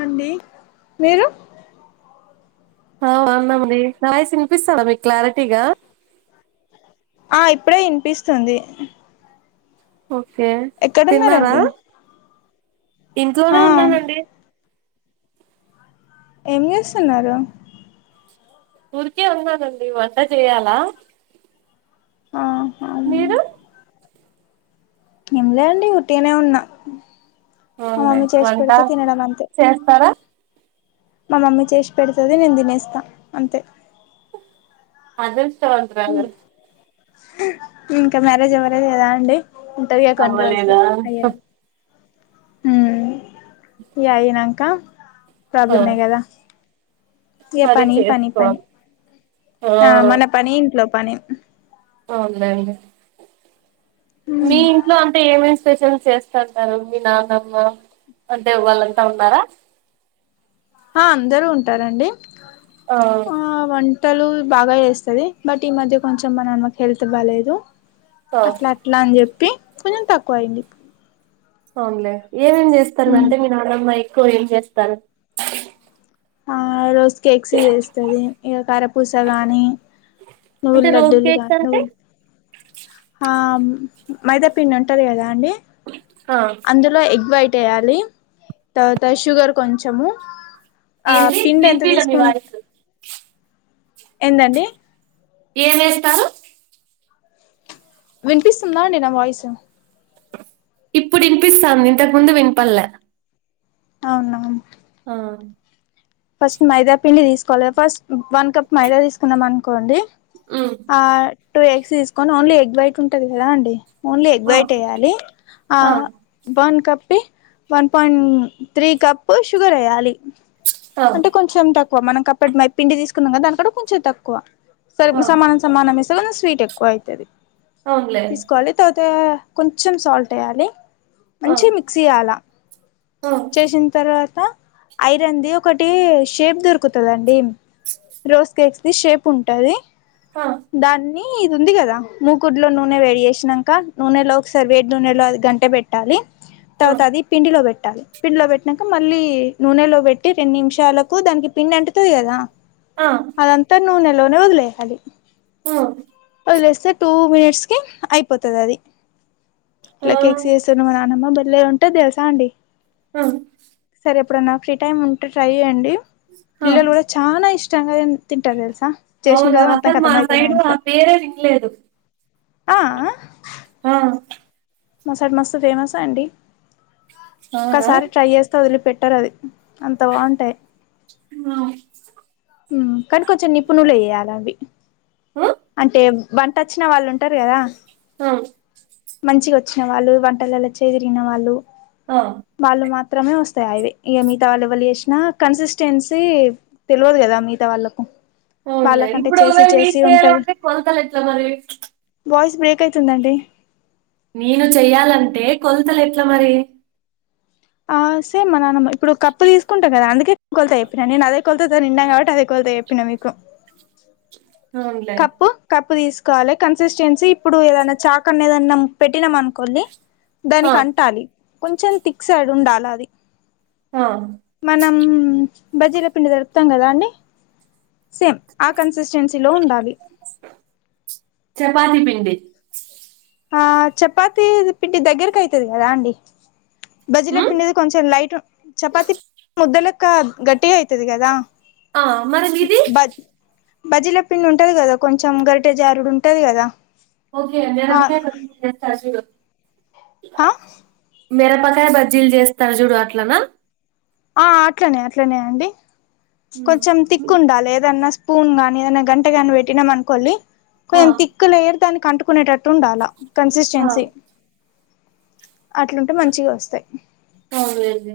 అండి మీరు అ అన్నాండి నావైస్ తినిపిస్తంద మీకు క్లారిటీగా ఆ ఇప్పుడే వినిపిస్తుంది ఓకే తిన్నారా ఎక్కడున్నారండి ఆ ఇంట్లోనే ఉన్నానండి ఏం చేస్తున్నారు ఊరికే ఉన్నానండి వంట చేయాలా ఆ మీరు ఏంలే అండి ఉట్టిగినే ఉన్నా మా అవునులే మమ్మీ చేసి వంట పెడితే తినడం అంతే చేస్తారా మా మమ్మీ చేసి పెడుతది నేను తినేస్తా అంతే అదృష్టవంతురాలు ఇంకా మ్యారేజ్ అవ్వలేదు కదా అండి ఉంటదిగా కొన్ని రోజులు అవ్వలేదా అయ్యా ఉం ఇగా అయినంక ఆ ప్రాబ్లమే కదా ఇగ మరి పని పని పని చేసుకోవాలి ఆ మన పని ఇంట్లో పని అవునులేండి మీ ఇంట్లో అంటే ఏమేం స్పెషల్స్ చేస్తంటారు మీ నాన్నమ్మ అంటే వాళ్ళంతా ఉన్నారా ఆ అందరు ఉంటారండి ఆ ఆ వంటలు బాగా చేస్తది బట్ ఈ మధ్య కొంచెం మా నానకి హెల్త్ బాలేదు ఓకే అట్లా అట్లా అని చెప్పి కొంచెం తక్కువ అయింది అవునులే ఏం ఏం చేస్తారు అంటే మీ నన్నమ ఎక్కువ ఏం చేస్తారు ఆ రోజు కేక్స్ చేస్తది ఇక కారపూస గాని నువ్వులు అంటే రోజ్ లడ్డులుగా కేక్స్ అంటే నువ్వులు ఆ మైదాపిండి ఉంటది కదా అండి ఆ అందులో ఎగ్ వైట్ వేయాలి తర్వాత షుగర్ కొంచెము ఆ ఏంది పిండి ఎంత వినిపిలే మీ తీసుకు వాయిస్ ఎందండి ఏం వేస్తారు వినిపిస్తుందా అండి నా వాయిస్ ఇప్పుడు వినిపిస్తాంది ఇంతకు ముందు వినిపడల అవునా ఆ ఫస్ట్ మైదా పిండి తీసుకోవాలి ఫస్ట్ వన్ కప్ మైదా తీసుకుందాం అనుకోండి ఉమ్ ఆ టూ ఎగ్స్ తీసుకొని ఓన్లీ ఎగ్ వైట్ ఉంటది కదా అండి ఓన్లీ ఎగ్ ఆ వైట్ వేయాలి ఆ వన్ కప్పి one point three cup sugar వేయాలి ఆ అంటే కొంచెం తక్కువ మనం కప్పుడు పిండి తీసుకున్నాం క దాని కూడా కొంచెం తక్కువ స ఆ సమాన సమాన మస స్వీట్ ఎక్కువ అవుతుది అవునులే తీసుకోవాలి [unintelligible] తర్వాత కొంచెం సాల్ట్ వేయాలి ఆ మంచిగా మిక్సీ చేయాలా ఆ చేసిన తర్వాత ఐరన్ ది ఒకటి షేప్ దొరుకుతదండి రోస్ కేక్స్ ది షేప్ ఉంటది ఆ ఆ దాన్ని ఇది ఉంది కదా మూకుడ్లో నూనె వేడి చేసినాక నూనెలో ఒకసారి వేడి నూనెలో అది గంటే పెట్ టాలీ ఆ తర్వాత అది పిండిలో పెట్టాలి పిండిలో పెట్టినాక మళ్ళీ నూనెలో పెట్ట పెట్టీ రెండు నిమిషాలకు దానికి పిండి అంటతది కదా ఆ అదంతా నూనెలోనే వదిలేయాలి ఓ వేస్తే టూ మినిట్స్ కి అయిపోతుంది అది ఆ ఇట్లా ఆ మా నానమ్మ బల్లే ఉంటది తెలుసా అండి ఆ సరే ఎపుడైనా ఫ్రీ టైమ్ ఉంటే ట్రై చెయ్యండి ఆ పిల్లలు కూడా చానా ఇష్టంగా తిం తింటారు తెల్సా అవునా చేసినద అసలు మొత్తాంఖతమై మా సైడు ఆ ఇంట్లో పేరే వినలేదు ఆ అ ఆ మా సైడు మస్తు ఫేమస్ అండి అవునా ఒక్కసారి ట్రై చేస్ వదిలిపెట్టరు అది అంత బాగుంటాయ్ ఉ ఉమ్ కాని కొంచెం నిపుణులు వేయ్యాలి అవి ఆ అంటే బంట వచ్చిన వాళ్ళు ఉంటారు కదా? ఆ మంచిగా వచ్చిన వాళ్ళు వంటలలో చేదిరిగిన వాళ్ళు ఆ వాళ్ళు మాత్రమే వస్తాయి అవి మిగతా వాళ్ళు ఎవ్వళు చేసినా కన్సిస్టెన్సీ తెల్వదు కదా మిగతా వాళ్ళకు అవునులే వాళ్ళకంటే ఇబ్డు చేసి ఒకవేళ చేసి మీక్ ఉంటది చెయ్యాలంటే కొలతలు ఎట్లా మరి? వాయిస్ బ్రేక్ అయితుందండి నేను చెయ్యాలంటే కొలతలు ఎట్లా మరి? ఆ సేమ్ మా నాన్నమ్మ ఇప్పుడు కప్పు తీసుకుంటా కదా అందుకే కొలత ఎప్పినా అదే కొలత తో నిన్నా కాబట్టి అదే కొలత చెప్పినా మీకు అవునులే కప్పు కప్పు తీసుకోవాలి కన్సిస్టెన్సీ ఇప్పుడు ఏదన్నా చాక అన్నా ఏదన్నా పెట్టినాం అనుకోళ్లి ఆ, దానికి అంటాలి కొంచెం థిక్ సైడ్ ఉండాలి అది ఆ మనం బజ్జీల పిండి దొరుపుతాం కదా అండి సేమ్ ఆ కన్సిస్టెన్సీలో ఉండాల్ చపాతి పిండి ఆ చపాతి పిండి దగ్గరకి అయితది కదా అండి బజ్జీల ఉమ్, పిండిది కొంచెం లైట్ చపాతి ముద్దలెక్క గట్టిగా అయితది కదా ఆ, మరి ఇది బజ్ బజ్జీల పిండి ఉంటది కదా కొంచెం గరిటే జారుడు ఉంటది కదా? ఓకే అండి ఆ [unintelligible] సూడు ఆ మిరపకాయల బజ్జీలు చేస్తారు చూడు అట్లనా ఆ అట్లనే అట్లనే అండి ఉమ్, కొంచెం తిక్ ఉండాలి ఏదన్నా స్ స్పూన్ గాని ఏదనా గంటె గాని పెట్టినాం అనుకోళ్ళి కొ ఆ, తిక్కు లేయర్ దానికి అంటు కొనేటట్టు ఉండాల ఆ, కన్సిస్టెన్సీ అట్లుంటే మంచిగా వస్తాయ్ అవున్లే అండి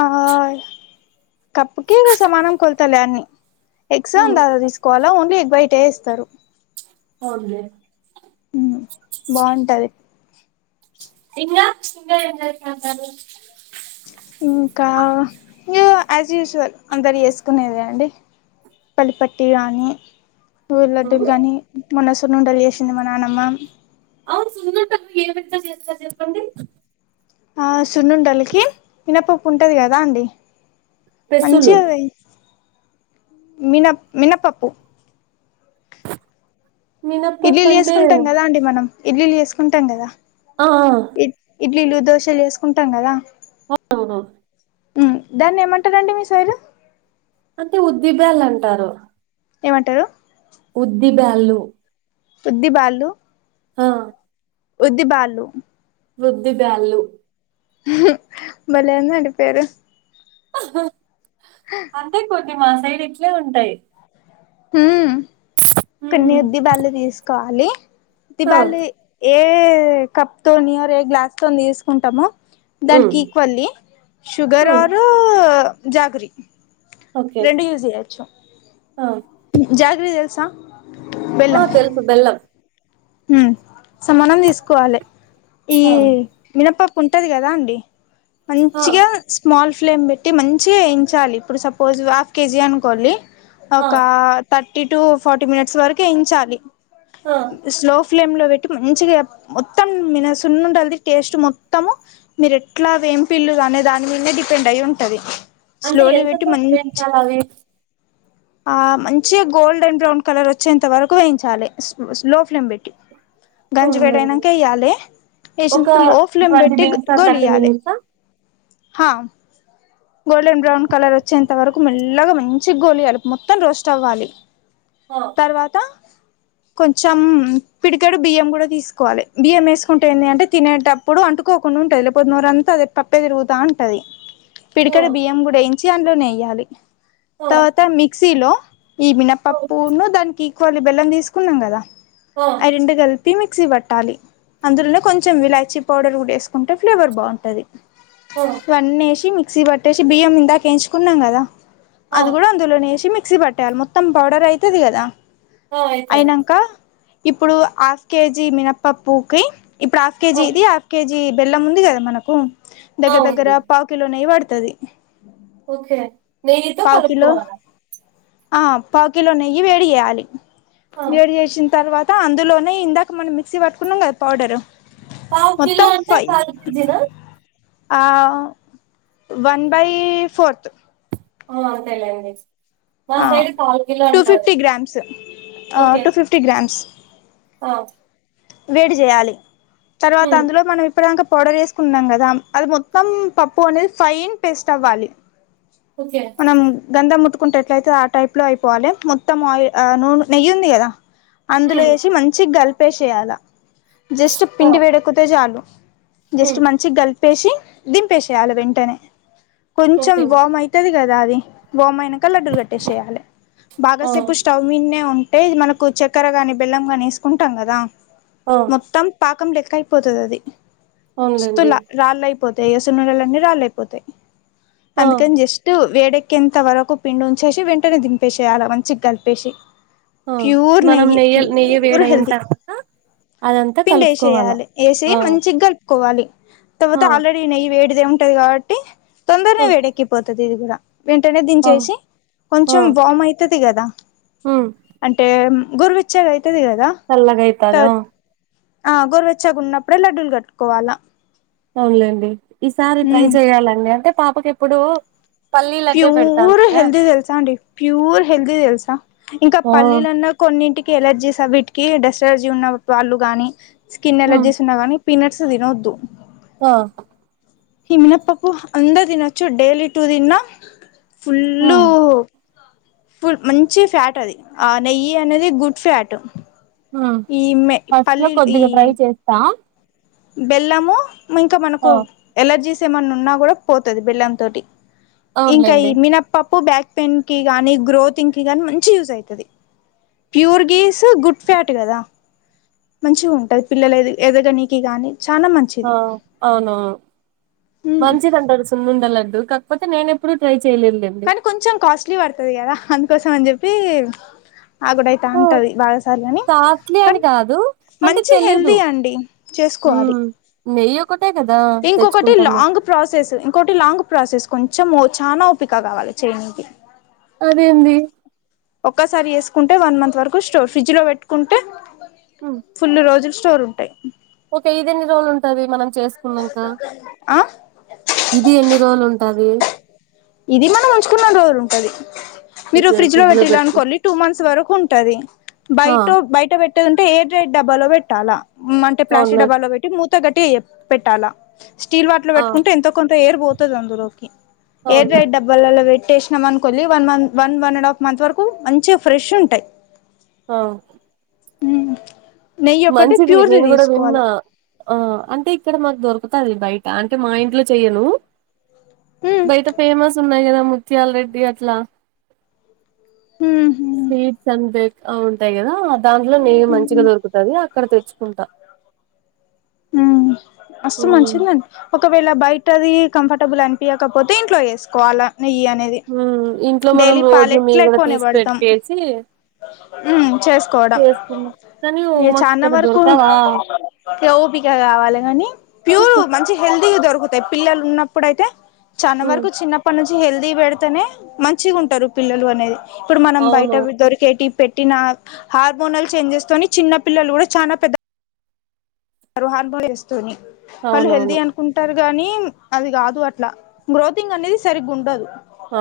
ఆ కప్పుకి సమానం కొల్తలే అన్నీ ఎగ్జామ్ ఉమ్. దాదా తీసుకోవాలా ఓన్లీ ఎగ్వైటే ఇస్తారు అవున్లే ఉమ్ బాగుంటది ఇంగా ఇంగా ఏంచేస్తాంటారు ఇంకా యాజ్ యూజువల్ అందరు ఎస్కునేది అండి పలిపట్టి కానీ ఊర్లడ్డూలు అవును గాని మొన్న సున్నండలు చేసింది మా నానమ్మ అవును సున్నుండలు ఏ విటితో చేస్తారు చెప్పండి ఆ సున్నుండలకి మినపప్పు ఉంటది కదా అండి పెసులు మంచిగాపొయి మిన మినపప్పు మినప్పప్పు ఇడ్లీలు అంటే చేసుకుంటాం కదా అండి మనం ఇడ్లీలు చేసుకుంటాం కదా ఆ, ఇ ఇడ్లీలు దోశలు చేసుకుంటాం కదా అవున ఉ దాన్ని ఏమంటారండి మీ సైడు అంటే ఉద్దిబల్ అంటారు ఏమంటారు ఉద్దిబళ్లు ఉద్ది బాళ్ళు అ ఉద్దిబళ్ళు వుద్ధి డాళ్లు హు బలేవుందండి పేరు అంతే కొద్ది మా సైడ్ ఇట్లనే ఉంటాయి. మ్ కొన్ని ఉమ్, ఉద్దిబళ్ళు తీసుకోవాలి ఆ, ఉద్దిబల్లీ ఏ కప్ తోనిర్ ఏ గ్లాస్ తో తీసుకుంటామో దానికి ఉమ్, ఈక్వల్లీ షుగర్ ఉమ్, ఒరు జాగ్రి ఓకే రెండు యూజ్ చేయొచ్చు ఆ ఉహు జాగ్రి తెల్సా ఆ తెల్గు బెల్లం మ్ సమానం తీసుకోవాలి ఈ ఆ, మినపప్పు ఉంటది కదా అండి ఆ, మంచిగా స్మాల్ ఫ్లేమ్ పెట్టి మంచిగా ఎయించాలి ఇప్పుడు సపోజ్ హాఫ్ కేజీ అనుకొండి. ఆ, ఒక థర్టీ టు ఫార్టీ మినిట్స్ వరకు ఎయీంచాలి. అ స్లో ఫ్లేమ్లో పెట్టి మంచిగా మొత్తం మిన సున్ను ఉండల్ది టేస్ట్ మొత్తము మీరు ఎట్లా వెంపిల్లు అనే దాని మీదే డిపెండ్ అయి ఉంటది. అంటే స్లోలీ ఎంత పెట్టి సెప్ మంచి వెంచాలి అవి ఆ మంచిగా గోల్డెన్ బ్రౌన్ కలర్ వచ్చేంత వరకు వేయించాలి. లో ఫ్లేమ్ పెట్టి గంజి లేదు వేడయినంక వేయ్యాలె వేసిన ఒక తర్వాత లో ఫ్లేమ్ ట్వంటీ పెట్టి గొ మినిట్స్ థర్టీ గోలియ్యాలె మినిట్స్ హా గోల్డెన్ బ్రౌన్ కలర్ వచ్చేంత వరకు మెల్లగా మంచి గోలియాలే మొత్తం రోస్ట్ అవ్వాలి. హ తర్వాత చం పిడికెడు బియ్యం కూడా తీసుకోవాలి బియ్యం వేసుకుంటే ఏంది అంటే తినేటప్పు ప్పుడు అంటుకోకుండా ఉంటది లేకపోతే నోరంతా అది పప్పే తిరుగుతా ఉంటది. [inaudible] పిడికడు బియ్యం కూడా వేయించి అందులోనేయ్యాలి తర్వాత మిక్సీలో ఈ మినపప్పును దానికి ఈక్వల్ బెల్లం తీసుకున్నాం కదా అవి రెండు కలిపి మిక్సీ పట్టాలి అందులోనే కొంచెం ఇలాచీ పౌడర్ కూడా వేసుకుంటే ఫ్లేవర్ బాగుంటది. ఆ అన్ని ఏసి మిక్సీ పట్టేసి బియ్యం ఇందాక ఏయిచుకున్నాం కదా, అది గుడా అందులోనేసి మిక్సీ పట్టాలి మొత్తం పౌడర్ అయితది కదా, అయినంక ఇప్పుడు హాఫ్ కేజీ మినప్పపూకి, ఇప్పుడు హాఫ్ కేజీ ఇది ఆ కే జీ బెల్లం ఉంది కదా మనకు, దగ్గర దగ్గర అవుతుంది పావు కిలో నెయ్యి పడతది. ఓకే నెయ్యితో పావు కిలో కలుపుకోవాలా ఆ పావు కిలో నెయ్యి వేడి చేయాలి ఆ. వేడి చేసిన తర్వాత అందులోనే ఇందాక మనం మిక్సీ పట్టుకున్నం కదా పౌడరు పావు కిలో మొత్తం అంటే ఫై కాల్ కేజీ నా ఆ వన్ బై ఫోర్త్ ఆ అంతేలేండి. మా ఆ సైడ్ పావు కిలో టూ అంటారు ఫిఫ్టీ గ్రామ్స్, ఆ టూ ఫిఫ్టీ గ్రామ్స్. ఓ వేడి చేయాలి, తర్వాత హ్మ్ అందులో మనం ఇప్పదాంక పౌడర్ ఏసుకుంటున్నాం కదా, అది మొత్తం పప్పు అనేది ఫైన్ పేస్ట్ అవ్వాలి. ఓకే మనం గంధం ముత్తుకుంటే ఎట్లయితే ఆ టైప్ లో అయిపోవాలె, మొత్తం ఆయి ఆ నూనె నెయ్యి ఉంది కదా అందులో హ్మ్ ఏసి మంచిగల్పేసేయాల, జస్ట్ ఆ పిండి వేడక్కుతే చాలు జస్ట్ హ్మ్ మంచిగలిపేసి దింపేసేయాల వెంటనే, కొంచం ఓకే వామ్ అయి తది కదా అది, వామ్ అయినంక లడ్డులు కట్టేసేయాలి, ఆ బాగసేపు స్టవ్ మిన్నే ఉంటే మనకు చక్కరగాని, బెల్లం గానీ ఏసుకుంటాం కదా. ఆ తం పాకం లెక్క అయిపోతదది అవునులేండి స్థలా రాళ్ళయిపోతయి ఎసనూలలన్నీ రాళ్ళు అయిపోతయి, ఆ అందుకని జస్ట్ వేడెక్కింత వరకు పిండి ఉంచేసి వెంటనే దింపేసేయాలే మంచిగలిపేసి ఓ మనం నెయ్యల్ నెయ్య వేడయిన తర్వాత అదంతా కలుపుకోవాలా పిండేసేయాలే ఏసి ఆ మంచిగల్ కోవాలి తర్వాత ఆ ఆల్రెడీ నెయ్యి వేడిదే ఉంటది కాబట్టి ఆ తొందరనే వేడెక్కి పోతది గుడ వెంటనే ఆ దించేసి, ఆ కొంచెం బామ్ అయితది కదా హ్మ్ అంటే గురువెచ్చగా అయితది కదా. చల్లగయి త ఆ గరవెచ్చాగున్నప్పుడే లడ్డూలు గట్టుకోవాలా. అవునులేండి ఈసారి ట్రై మ్మ్ చెయాలండి అంటే పాపకి ఎప్పుడు పల్లీ లడ్డే పెడద అంటనా తా అండి ప్యూర్ హెల్దీ తెలుసా, ఇంకా ఆ పల్లీలన్నా కొన్నింటికి ఎలర్జీస్ అవిటికి డస్ట్ ఎలర్జీ ఉన్న వాళ్ళు గాని, స్కిన్ హ్మ్ ఎలర్జీస్ ఉన్నా గని పీనట్స్ దినద్దు వావ్ తిన్నప్పపు అందరూ దినచ్చు డైలీ టూ దిన్న ఫుల్లు హ్మ్ ఇప్పుడు మంచి ఫ్యాట్ అది, ఆ నెయ్యి అనేది గుడ్ ఫ్యాట్ ఉమ్ ఈ మె ఫస్ట్ లో పల్లీలు ఈ కొద్దిగా ట్రై చేస్తా. బెల్లము ఇంకా మనకు ఎలర్జీస్ ఏమన్నా ఉన్నా గుడ పోతది బెల్లంతోటి. ఇంకా ఈ అవునులేండి మినపప్పు బ్యాక్ పెయిన్ కి గాని, గ్రోత్ంగ్ కి గాని మంచిగా యూజ్ అయితది. ప్యూర్ గీస్ గుడ్ ఫ్యాట్ కదా, మంచిగ ఉంటది పిల్లలు ఎద ఎదగని కి గాని చానా మం ఆ అవునవును ఉమ్ మంచిదని తెలుసు. సున్నుండలడ్డు కాక్పోతే నేనెప్పుడు ట్రై చేయలేద్లెండి. కానీ కొంచం కాస్ట్లీ వడ్తద్ గదా అందుకోసం అన్ జెప్పి ఆగుడైత అంటది బాగా సార్ గని కన్ ఇగాదు మంచి హెల్ది అండి చేస్కోవాలి. నెయ్యొకటే గదా తెచ్చుకుంటామ్ లాంగ్ ప్రాసెస్ ఇంకోటి లాంగ్ ప్రాసెస్ కొంచము చానా ఓపిక గావాలే చేయ్నీకే అదేంది ఒక్కసారి యేస్కుంటే వన్ మంత్ వరకు స్టోర్ ఫ్రిడ్జ్ లో వెట్కుంటే ఉ ఫుల్లు రోజుల్ స్టోర్ ఉంటాయ్ ఓకే ఇదేన్ని రోల్ ఉంటాది మనం చేస్ కున్నాంకా ఆ ఇది ఎన్ని రోల్ ఉంటది ఇది మనం ఉంచుకున్నన్ రోజుల్ ఉంటది మీరు ఫ్రిడ్జ్ లో వెట్టిల్ అనుకోల్లి టూ మంత్స్ వరకు ఉంటది ఆ బైటో బయట వె ట్టేద్ ఉంటే ఏర్ ట్రైడ్ డబ్బాలో వెట్టాల మంటే ప్లాస్టిక్ అవునులే డబ్బాలో వెట్టి మూత గట్టిగ పెట్టాల స్టీల్ వాట్లో ఆ వెట్కుంటే ఎంతో కొంత ఎర్ వోతద్ అందులోకి ఎర్డ్రైడ్ అవునులేండి డబ్ వళ్ళలా వెట్టేశ్నం అనుకోలి one Mann one one and half months వరకు మంచిగా ఫ్రెష్ ఉంటయ్. అవ్ ఉం ఉ మంచిది నేన్ గుడా విన్నా ఆ అంటే ఇక్కడ మాక్ దొరుకుతాది బయట అంటే మా ఇంట్లో చెయ్యను. బయట ఫేమస్ ఉన్నాయి గదా ముత్యాల్ రెడ్డి అట్లా స్వీట్స్ అన్ బేక్ ఆ ఉంటాయి కదా దాంట్లో నే మంచిగా దొరుకు తది అక్కడ తెచ్కుంటా ఉం మస్సు ఉమ్ మంచిదిగన్ ఒకవేళ బయటది కంఫర్టబుల్ అనిపియకపోతే ఇంట్లో యేస్కోవాలా నెయ్యి అనేద్ ఉమ్ ఇంట్లో మనం డైలీ రోజు మీగడ పాలెట్లెక్కువనే తీసి వడ్తం పెట్టేసి కోడం చేసుకున్నాం కానీ ఇగ మాకు ఇక్కడ చానవరకు దొరకవా ఇగ ఓపిక గావాలే గని ప్యూరు మంచి హెల్తీగ దొరుకుతయ్ పిల్లలున్నప్పుడైతే చాన ఉమ్ వరకు చిన్నప్పడ్ నుంచి హెల్తీ వెడ్తేనే మంచి ఉంటారు పిల్లలు అనేది ఇప్పుడు మనం అవును బయటవి దొరికేటి పెట్టినా హార్మోనల్ చేంజెస్తోని చిన్న పిల్లలు గుడా చాన పెద్ద తర్హాన్ భవి జెస్తుని వాళ్ళు హెల్దీ అవునవును అన్ కుంటారు గాని అది గాదు అట్ల గ్రోతింగ్ అనేది సరిగ్గుండదు. ఆ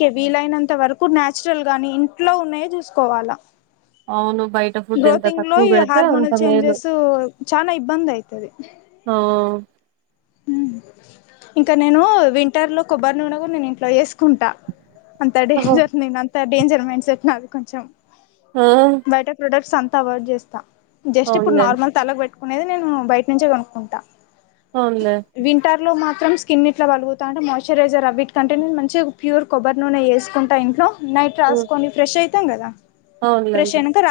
కే వీలైనంత వరకు నచురల్ గాని ఇంట్లో ఉన్నాయే జుస్కోవాలా అవును బయట ఫుడ్ ఎంత గ్రోతింగ్ లో తక్కువ ఈ పెడితే అంత హార్మోనల్ మేలు చేంజెసు చాన ఇబ్బందైతది నావ్ ఇంక నేను వింటర్ లో కొబ్బర్ నూన గుడ్ నేన్ ఇంట్లో యేస్కుంటా. అంత డేంజరస్ నేన్ అంత డేంజర్ మైండ్సెట్ నాది కొంచం వవున్ బయట ప్రొడక్ట్స్ అంతా అవైడ్ జేస్తా జస్ట్ ఇప్పుడ్ అవునులే నార్మల్ తలక్ వె కునేది నేను బయట్నుంచే కొనుక్కుంటా అవునులే వింటర్ లో మాత్రం స్కిన్ ఇట్లా పలుగుతాంటె మాయిశ్చరైసర్ అవిటి కంటే నేను మంచిగా ప్యూర్ కొబ్బరి నూనె ఏసుకుంటా ఇంట్లో నైట్ ఉమ్, రాసుకొని ఫ్రెష్ అయితాం కదా ఫ్రెష్ అవునులేండి అయినాక